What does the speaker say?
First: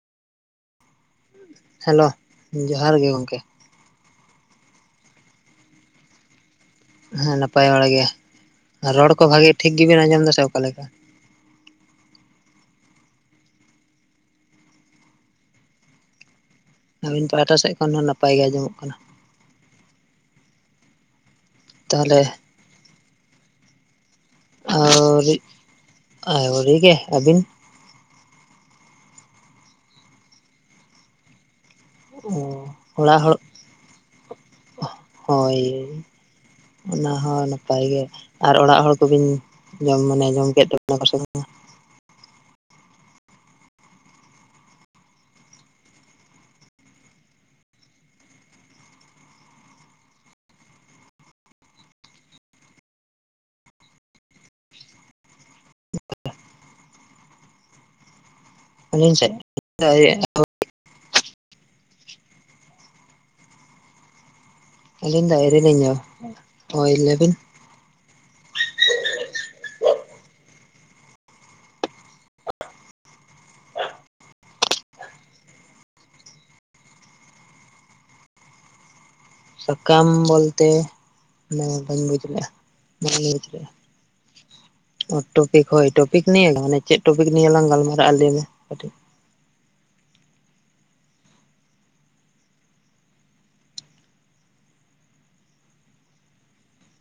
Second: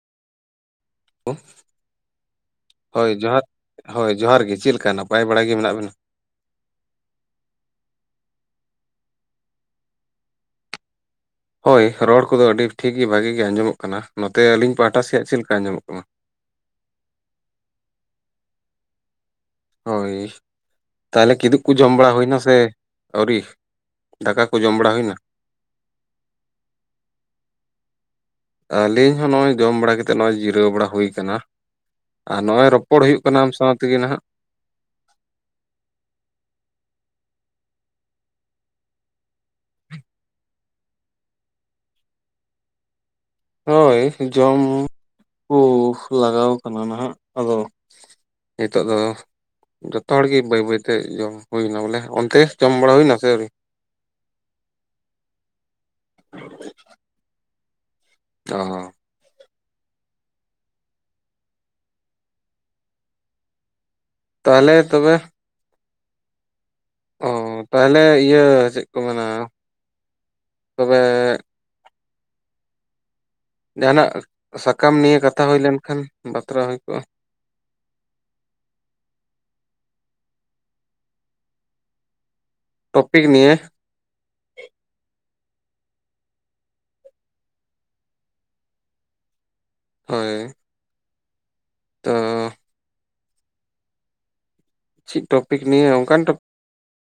Hello! Hello ᱡᱚᱦᱟᱨ ᱜᱮ ᱦᱳᱭ ᱜᱚᱝᱠᱮ ᱡᱚᱦᱟᱨ ᱦᱳᱭ ᱡᱚᱦᱟᱨ ᱜᱮ, ᱪᱮᱫ ᱞᱮᱠᱟ ᱱᱟᱯᱟᱭ ᱵᱟᱲᱟᱭ ᱜᱮ ᱢᱮᱱᱟᱜ ᱵᱮᱱᱟ? ᱦᱮᱸ ᱱᱟᱯᱟᱭ ᱵᱟᱲᱟ ᱜᱮ, ᱨᱚᱲ ᱠᱚ ᱵᱷᱟᱜᱮ ᱴᱷᱤᱠ ᱜᱮᱵᱮᱱ ᱟᱸᱡᱚᱢ ᱫᱟᱥᱮ ᱚᱠᱟᱞᱮ ᱞᱮᱠᱟ? ᱦᱳᱭ ᱨᱚᱲ ᱠᱚᱫᱚ ᱟᱹᱰᱤ ᱴᱷᱤᱠ ᱜᱮ ᱵᱷᱟᱜᱤ ᱜᱮ ᱟᱸᱡᱚᱢᱚᱜ ᱠᱟᱱᱟ ᱾ ᱱᱚᱛᱮ ᱟᱹᱞᱤᱧ ᱯᱟᱦᱴᱟ ᱥᱮᱫ ᱪᱮᱫ ᱞᱮᱠᱟ ᱟᱸᱡᱚᱢᱚᱜ ᱠᱟᱱᱟ? ᱟᱹᱞᱤᱱ ᱯᱟᱦᱟᱴᱟ ᱥᱮᱫ ᱠᱷᱚᱱ ᱦᱚᱸ ᱱᱟᱯᱟᱭ ᱜᱮ ᱟᱸᱡᱚᱢᱚᱜ ᱠᱟᱱᱟ ᱾ ᱦᱳᱭ, ᱛᱟᱦᱚᱞᱮ ᱠᱤᱫᱩᱜ ᱠᱚ ᱡᱚᱢ ᱵᱟᱲᱟ ᱛᱟᱦᱚᱞᱮ ᱦᱩᱭᱱᱟ ᱥᱮ ᱟᱹᱣᱨᱤ ᱫᱟᱠᱟ? ᱠᱚ ᱡᱚᱢ ᱵᱟᱲᱟ ᱦᱩᱭᱱᱟ? ᱟᱹᱣᱨᱤ ᱟᱹᱣᱨᱤ ᱜᱮ ᱾ ᱟᱹᱵᱤᱱ? ᱟᱹᱞᱤᱧ ᱦᱚᱸ ᱱᱚᱜᱼᱚᱭ ᱡᱚᱢ ᱵᱟᱲᱟ ᱠᱟᱛᱮᱫ ᱱᱚᱜᱼᱚᱭ ᱡᱤᱨᱟᱹᱣ ᱵᱟᱲᱟ ᱦᱩᱭ ᱟᱠᱟᱱᱟ ᱾ ᱚ ᱟᱨ ᱱᱚᱜᱼᱚᱭ ᱨᱚᱯᱚᱲ ᱚᱲᱟᱜ ᱦᱩᱭᱩᱜ ᱦᱚᱲ ᱠᱟᱱᱟ ᱟᱢ ᱥᱟᱶ ᱛᱮᱜᱮ ᱱᱟᱦᱟᱜ ᱾ ᱦᱳᱭ ᱾ ᱚᱱᱟ ᱦᱚᱸ ᱱᱟᱯᱟᱭ ᱜᱮ ᱟᱨ ᱚᱲᱟᱜ ᱦᱚᱲ ᱠᱚᱵᱤᱱ ᱡᱚᱢ ᱢᱟᱱᱮ ᱡᱚᱢ ᱠᱮᱫ ᱛᱟᱵᱚᱱᱟ ᱠᱚᱥᱮ ᱵᱟᱝ? ᱦᱳᱭ ᱡᱚᱢ ᱠᱩ ᱞᱟᱜᱟᱣ ᱠᱟᱱᱟ ᱱᱟᱦᱟᱜ ᱾ ᱟᱫᱚ ᱦᱤᱛᱚᱜ ᱫᱚ ᱡᱚᱛᱚ ᱦᱚᱲ ᱜᱮ ᱵᱟᱹᱭ ᱵᱟᱹᱭᱛᱮ ᱡᱚᱢ ᱦᱩᱭᱱᱟ ᱵᱚᱞᱮ ᱾ ᱚᱱᱛᱮ ᱡᱚᱢ ᱵᱟᱲᱟ ᱦᱩᱭᱱᱟ ᱥᱮ ᱟᱹᱣᱨᱤ? ᱚ ᱾ ᱤᱧ ᱥᱮᱫ [inaudible] ᱛᱟᱦᱚᱞᱮ ᱛᱚᱵᱮ ᱟᱞᱤᱧ ᱫᱚ ᱟᱹᱣᱨᱤ ᱞᱤᱧ ᱡᱚᱢᱟ, ᱦᱳᱭ ᱚ ᱞᱮᱭᱵᱤᱱ ᱾ ᱛᱟᱦᱚᱞᱮ ᱤᱭᱟᱹ ᱪᱮᱫ ᱠᱚ ᱢᱮᱱᱟ! ᱛᱚᱵᱮ ᱡᱟᱦᱟᱱᱟᱜ ᱥᱟᱠᱟᱢ ᱱᱤᱭᱮ ᱠᱟᱛᱷᱟ ᱦᱩᱭ ᱞᱮᱱᱠᱷᱟᱱ ᱵᱟᱛᱨᱟ ᱦᱩᱭ ᱠᱚᱜᱼᱟ ᱾ ᱥᱟᱠᱟᱢ ᱵᱚᱞᱛᱮ ᱢᱟᱱᱮ ᱵᱟᱹᱧ ᱵᱩᱡᱽ ᱞᱮᱜᱼᱟ ᱵᱟᱧ ᱴᱚᱯᱤᱠ ᱵᱩᱡᱽ ᱱᱤᱭᱮ ᱞᱮᱜᱼᱟ? ᱚ ᱴᱚᱯᱤᱠ ᱦᱳᱭ ᱴᱚᱯᱤᱠ ᱱᱤᱭᱮ ᱛᱟᱦᱚᱞᱮ ᱪᱮᱫ ᱴᱚᱯᱤᱠ ᱱᱤᱭᱞᱟᱝ ᱜᱟᱞᱢᱟᱨᱟᱜᱼᱟ ᱞᱟᱹᱭ ᱢᱮ ᱠᱟᱹᱴᱤᱡ? ᱦᱳᱭ ᱾ ᱛᱚᱻ ᱪᱮᱫ ᱴᱚᱯᱤᱠ ᱱᱤᱭᱮ ᱚᱱᱠᱟᱱ ᱴᱚᱯ